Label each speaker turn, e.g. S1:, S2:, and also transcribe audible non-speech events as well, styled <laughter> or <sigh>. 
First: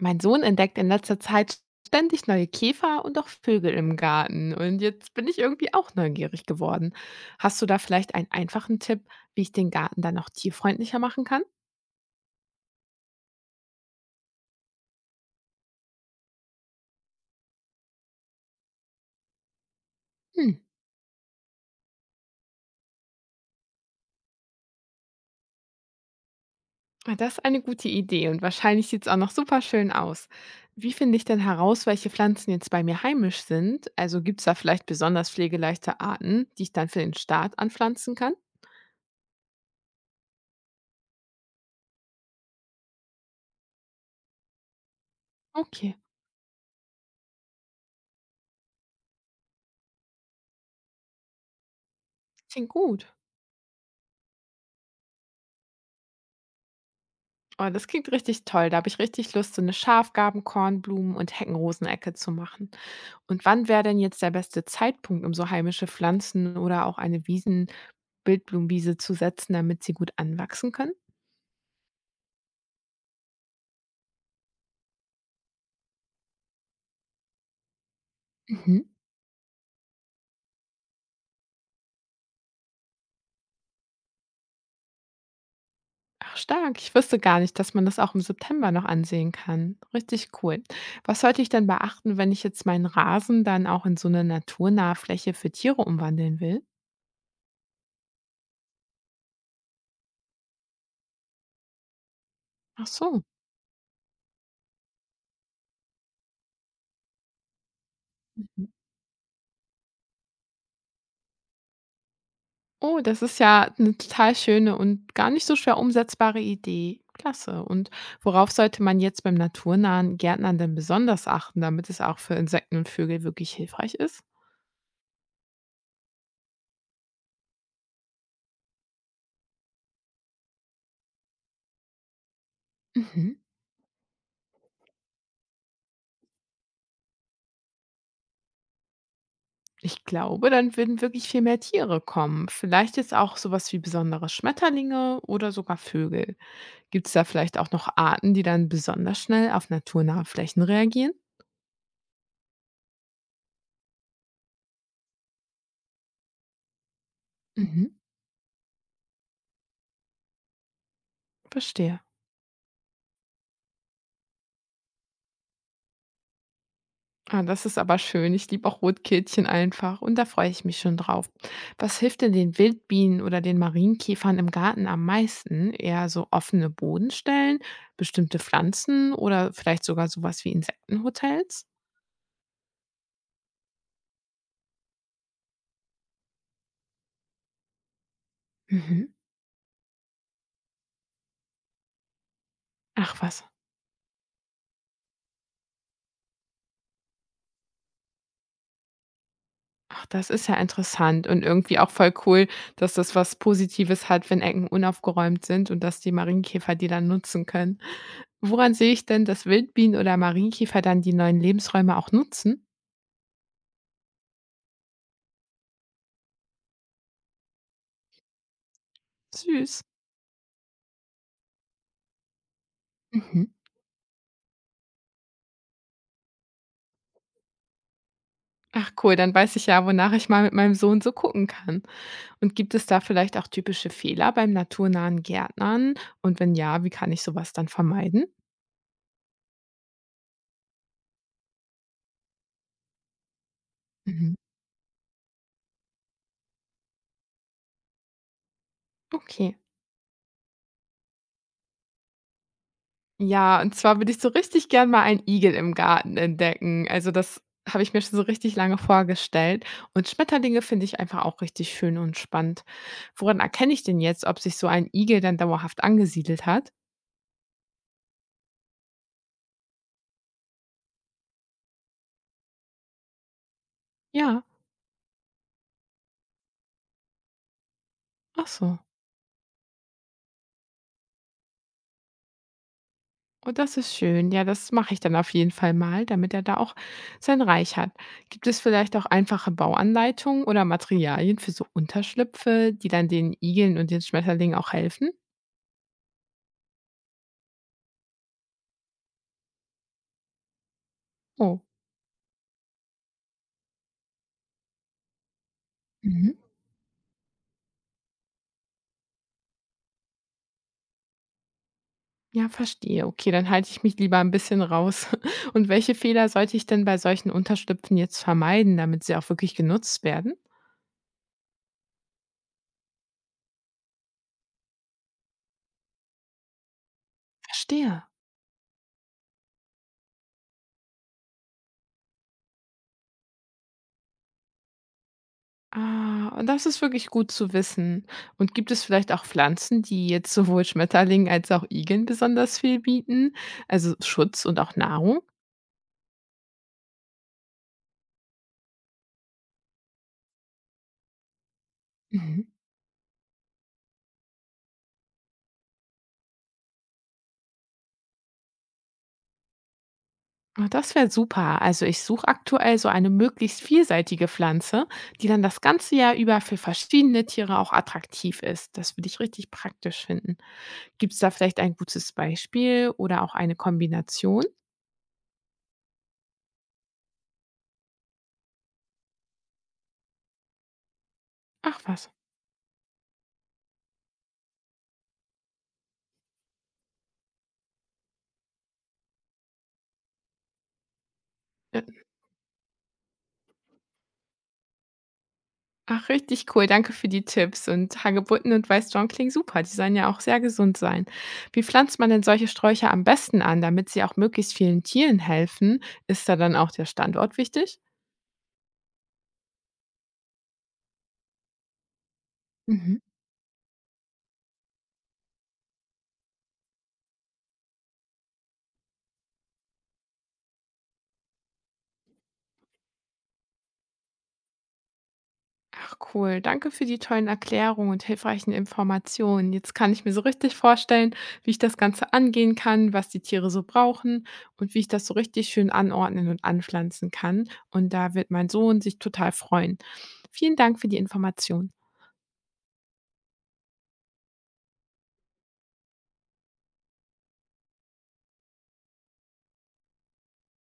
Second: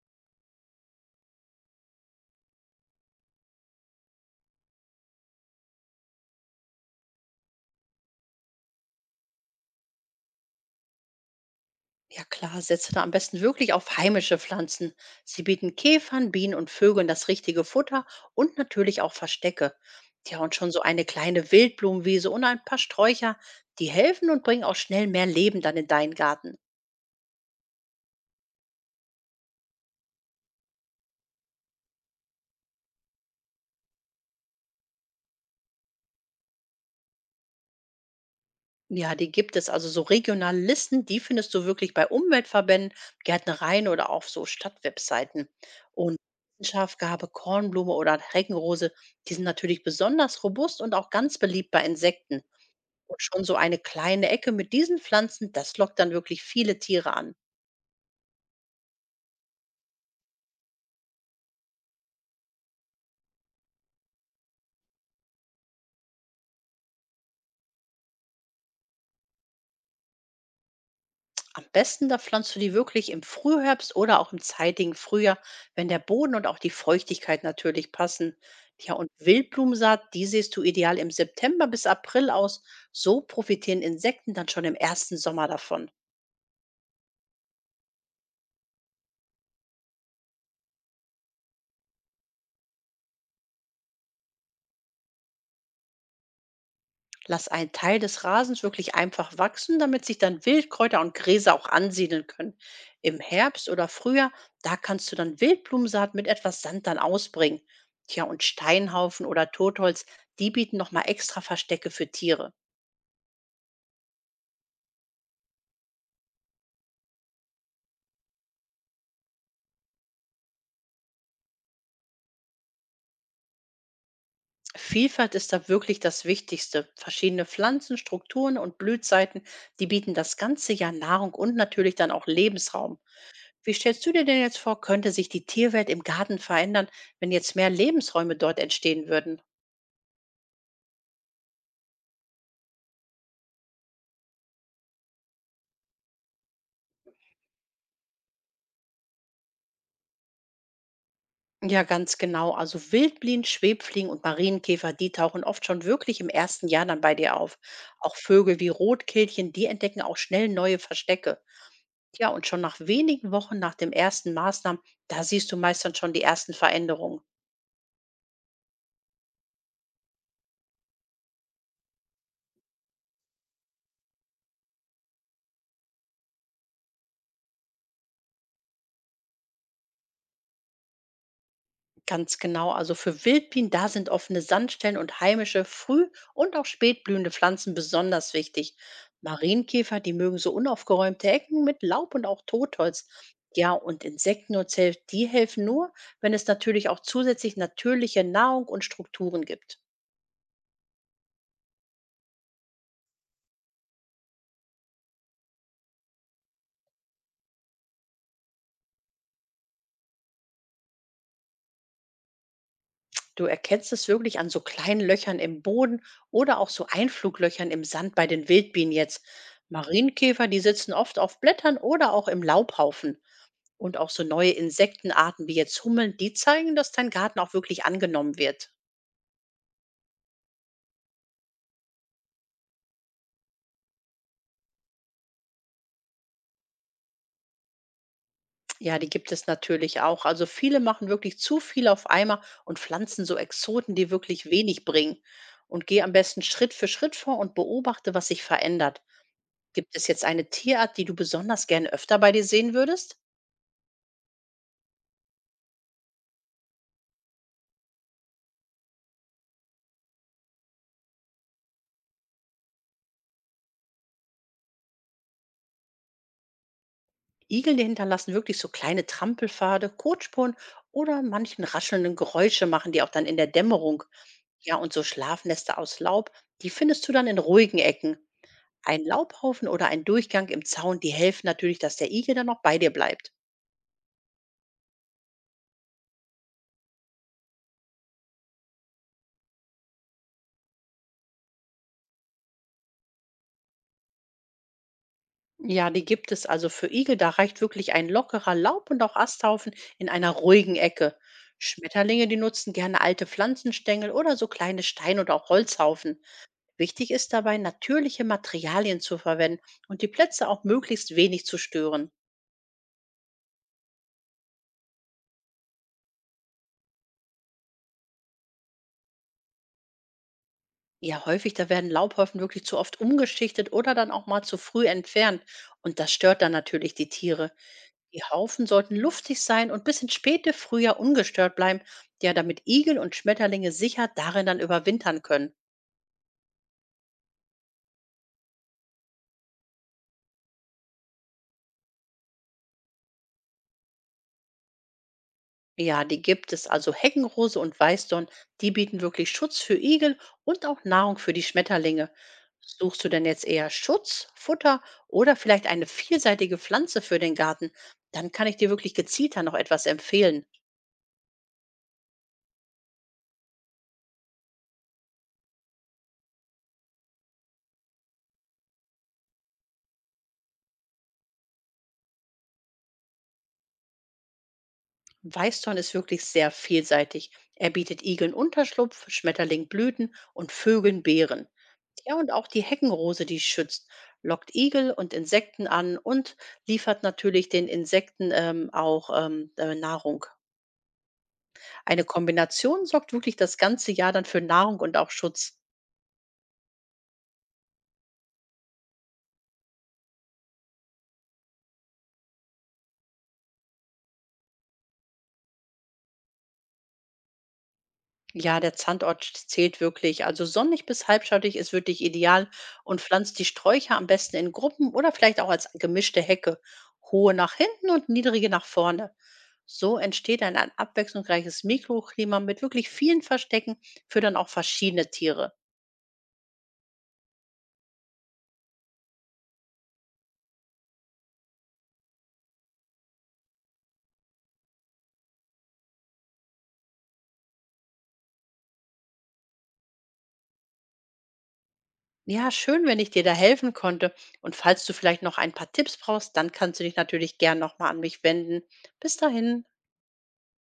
S1: Mein Sohn entdeckt in letzter Zeit ständig neue Käfer und auch Vögel im Garten. Und jetzt bin ich irgendwie auch neugierig geworden. Hast du da vielleicht einen einfachen Tipp, wie ich den Garten dann noch tierfreundlicher machen kann?
S2: Ja klar, setze da am besten wirklich auf heimische Pflanzen. Sie bieten Käfern, Bienen und Vögeln das richtige Futter und natürlich auch Verstecke. Ja,
S1: Hm,
S2: und schon so eine kleine Wildblumenwiese und ein paar Sträucher, die helfen und bringen auch schnell mehr Leben dann in deinen Garten.
S1: ah, das ist eine gute Idee, und wahrscheinlich sieht es auch noch super schön aus. Wie finde ich denn heraus, welche Pflanzen jetzt bei mir heimisch sind? Also, gibt es da vielleicht besonders pflegeleichte Arten, die ich dann für den Start anpflanzen kann?
S2: Ja, die gibt es, also so regionale Listen, die findest du wirklich bei Umweltverbänden, Gärtnereien oder auch so Stadtwebseiten.
S1: Okay,
S2: Und Schafgarbe, Kornblume oder Heckenrose, die sind natürlich besonders robust und auch ganz beliebt bei Insekten.
S1: klingt gut.
S2: Und schon so eine kleine Ecke mit diesen Pflanzen, das lockt dann wirklich viele Tiere an.
S1: Oh, das klingt richtig toll. Da habe ich richtig Lust, so eine Schafgarben-, Kornblumen- und Heckenrosenecke zu machen. Und wann wäre denn jetzt der beste Zeitpunkt, um so heimische Pflanzen oder auch eine Wiesen Wildblumenwiese zu setzen, damit sie gut anwachsen können?
S2: Am besten, da pflanzt du die wirklich im Frühherbst oder auch im zeitigen Frühjahr, wenn der Boden und auch die Feuchtigkeit natürlich passen.
S1: Mhm.
S2: Ja, und Wildblumensaat, die siehst du ideal im September bis April aus. So profitieren Insekten dann schon im ersten Sommer davon.
S1: Ach stark, ich wusste gar nicht, dass man das auch im September noch ansehen kann. Richtig cool. Was sollte ich denn beachten, wenn ich jetzt meinen Rasen dann auch in so eine naturnahe Fläche für Tiere umwandeln will?
S2: Lass einen Teil des Rasens wirklich einfach wachsen, damit sich dann Wildkräuter und Gräser auch ansiedeln können.
S1: Ach
S2: Im
S1: so.
S2: Herbst oder Frühjahr, da kannst du dann Wildblumensaat mit etwas Sand dann ausbringen. Tja, und
S1: Mhm.
S2: Steinhaufen oder Totholz, die bieten nochmal extra Verstecke für Tiere.
S1: Oh, das ist ja eine total schöne und gar nicht so schwer umsetzbare Idee. Klasse. Und worauf sollte man jetzt beim naturnahen Gärtnern denn besonders achten, damit es auch für Insekten und Vögel wirklich hilfreich ist?
S2: Vielfalt ist da wirklich das Wichtigste. Verschiedene Pflanzen, Strukturen und Blühzeiten, die bieten das ganze Jahr Nahrung und natürlich dann auch Lebensraum.
S1: Mhm.
S2: Wie stellst du dir denn jetzt vor, könnte sich die Tierwelt im Garten verändern, wenn jetzt mehr Lebensräume dort entstehen würden?
S1: Ich glaube, dann würden wirklich viel mehr Tiere kommen. Vielleicht jetzt auch sowas wie besondere Schmetterlinge oder sogar Vögel. Gibt es da vielleicht auch noch Arten, die dann besonders schnell auf naturnahe Flächen reagieren?
S2: Ja, ganz genau. Also Wildbienen, Schwebfliegen und Marienkäfer, die tauchen oft schon wirklich im ersten Jahr dann bei dir auf.
S1: Mhm,
S2: Auch Vögel wie Rotkehlchen, die entdecken auch schnell neue Verstecke.
S1: verstehe.
S2: Ja, und schon nach wenigen Wochen nach dem ersten Maßnahmen, da siehst du meist dann schon die ersten Veränderungen.
S1: Ah, das ist aber schön. Ich liebe auch Rotkehlchen einfach, und da freue ich mich schon drauf. Was hilft denn den Wildbienen oder den Marienkäfern im Garten am meisten? Eher so offene Bodenstellen, bestimmte Pflanzen oder vielleicht sogar sowas wie Insektenhotels?
S2: Ganz genau, also für Wildbienen, da sind offene Sandstellen und heimische, früh und auch spät blühende Pflanzen besonders wichtig.
S1: Mhm.
S2: Marienkäfer, die mögen so unaufgeräumte Ecken mit Laub und auch Totholz.
S1: Ach was.
S2: Ja, und Insekten und Zell, die helfen nur, wenn es natürlich auch zusätzlich natürliche Nahrung und Strukturen gibt.
S1: Ach, das ist ja interessant und irgendwie auch voll cool, dass das was Positives hat, wenn Ecken unaufgeräumt sind und dass die Marienkäfer die dann nutzen können. Woran sehe ich denn, dass Wildbienen oder Marienkäfer dann die neuen Lebensräume auch nutzen?
S2: Du erkennst es wirklich an so kleinen Löchern im Boden oder auch so Einfluglöchern im Sand bei den Wildbienen jetzt.
S1: Süß.
S2: Marienkäfer, die sitzen oft auf Blättern oder auch im Laubhaufen.
S1: Mhm.
S2: Und auch so neue Insektenarten wie jetzt Hummeln, die zeigen, dass dein Garten auch wirklich angenommen wird.
S1: Ach cool, dann weiß ich ja, wonach ich mal mit meinem Sohn so gucken kann. Und gibt es da vielleicht auch typische Fehler beim naturnahen Gärtnern? Und wenn ja, wie kann ich sowas dann vermeiden?
S2: Ja, die gibt es natürlich auch. Also viele machen wirklich zu viel auf einmal und pflanzen so Exoten, die
S1: Mhm.
S2: wirklich wenig bringen. Und geh am besten Schritt für Schritt vor und beobachte, was sich verändert.
S1: Okay.
S2: Gibt es jetzt eine Tierart, die du besonders gerne öfter bei dir sehen würdest?
S1: Ja, und zwar würde ich so richtig gern mal einen Igel im Garten entdecken. Also, das habe ich mir schon so richtig lange vorgestellt. Und Schmetterlinge finde ich einfach auch richtig schön und spannend. Woran erkenne ich denn jetzt, ob sich so ein Igel dann dauerhaft angesiedelt hat?
S2: Igel, die hinterlassen wirklich so kleine Trampelpfade, Kotspuren oder manchen raschelnden Geräusche machen die auch dann in der Dämmerung.
S1: Ja,
S2: Ja, und so Schlafnester aus Laub, die findest du dann in ruhigen Ecken.
S1: ach so.
S2: Ein Laubhaufen oder ein Durchgang im Zaun, die helfen natürlich, dass der Igel dann noch bei dir bleibt.
S1: Oh, das ist schön. Ja, das mache ich dann auf jeden Fall mal, damit er da auch sein Reich hat. Gibt es vielleicht auch einfache Bauanleitungen oder Materialien für so Unterschlüpfe, die dann den Igeln und den Schmetterlingen auch helfen?
S2: Ja, die gibt es, also für Igel. Da reicht wirklich ein lockerer Laub- und auch Asthaufen in einer ruhigen Ecke.
S1: Oh,
S2: Schmetterlinge, die nutzen gerne alte Pflanzenstängel oder so kleine Stein- oder auch Holzhaufen.
S1: mhm,
S2: Wichtig ist dabei, natürliche Materialien zu verwenden und die Plätze auch möglichst wenig zu stören.
S1: ja, verstehe. Okay, dann halte ich mich lieber ein bisschen raus. <laughs> Und welche Fehler sollte ich denn bei solchen Unterschlüpfen jetzt vermeiden, damit sie auch wirklich genutzt werden?
S2: Ja, häufig, da werden Laubhaufen wirklich zu oft umgeschichtet oder dann auch mal zu früh entfernt. Und das stört dann natürlich die Tiere.
S1: Verstehe.
S2: Die Haufen sollten luftig sein und bis ins späte Frühjahr ungestört bleiben, ja, damit Igel und Schmetterlinge sicher darin dann überwintern können.
S1: Ah, und das ist wirklich gut zu wissen. Und gibt es vielleicht auch Pflanzen, die jetzt sowohl Schmetterlingen als auch Igeln besonders viel bieten? Also Schutz und auch Nahrung?
S2: Ja, die gibt es, also Heckenrose und Weißdorn, die bieten wirklich Schutz für Igel und auch Nahrung für die Schmetterlinge.
S1: Mhm.
S2: Suchst du denn jetzt eher Schutz, Futter oder vielleicht eine vielseitige Pflanze für den Garten? Dann kann ich dir wirklich gezielter noch etwas empfehlen.
S1: Ah, das wäre super. Also ich suche aktuell so eine möglichst vielseitige Pflanze, die dann das ganze Jahr über für verschiedene Tiere auch attraktiv ist. Das würde ich richtig praktisch finden. Gibt es da vielleicht ein gutes Beispiel oder auch eine Kombination?
S2: Weißdorn ist wirklich sehr vielseitig. Er bietet Igeln Unterschlupf, Schmetterling Blüten und Vögeln Beeren.
S1: Ach was.
S2: Ja, und auch die Heckenrose, die schützt, lockt Igel und Insekten an und liefert natürlich den Insekten auch Nahrung. Eine Kombination sorgt wirklich das ganze Jahr dann für Nahrung und auch Schutz.
S1: Ach, richtig cool. Danke für die Tipps. Und Hagebutten und Weißdorn klingen super. Die sollen ja auch sehr gesund sein. Wie pflanzt man denn solche Sträucher am besten an, damit sie auch möglichst vielen Tieren helfen? Ist da dann auch der Standort wichtig?
S2: Ja, der Zandort zählt wirklich. Also sonnig bis halbschattig ist wirklich ideal
S1: Mhm.
S2: und pflanzt die Sträucher am besten in Gruppen oder vielleicht auch als gemischte Hecke. Hohe nach hinten und niedrige nach vorne. So entsteht dann ein abwechslungsreiches Mikroklima mit wirklich vielen Verstecken für dann auch verschiedene Tiere.
S1: Ach cool, danke für die tollen Erklärungen und hilfreichen Informationen. Jetzt kann ich mir so richtig vorstellen, wie ich das Ganze angehen kann, was die Tiere so brauchen und wie ich das so richtig schön anordnen und anpflanzen kann. Und da wird mein Sohn sich total freuen. Vielen Dank für die Information.
S2: Ja, schön, wenn ich dir da helfen konnte. Und falls du vielleicht noch ein paar Tipps brauchst, dann kannst du dich natürlich gern nochmal an mich wenden. Bis dahin.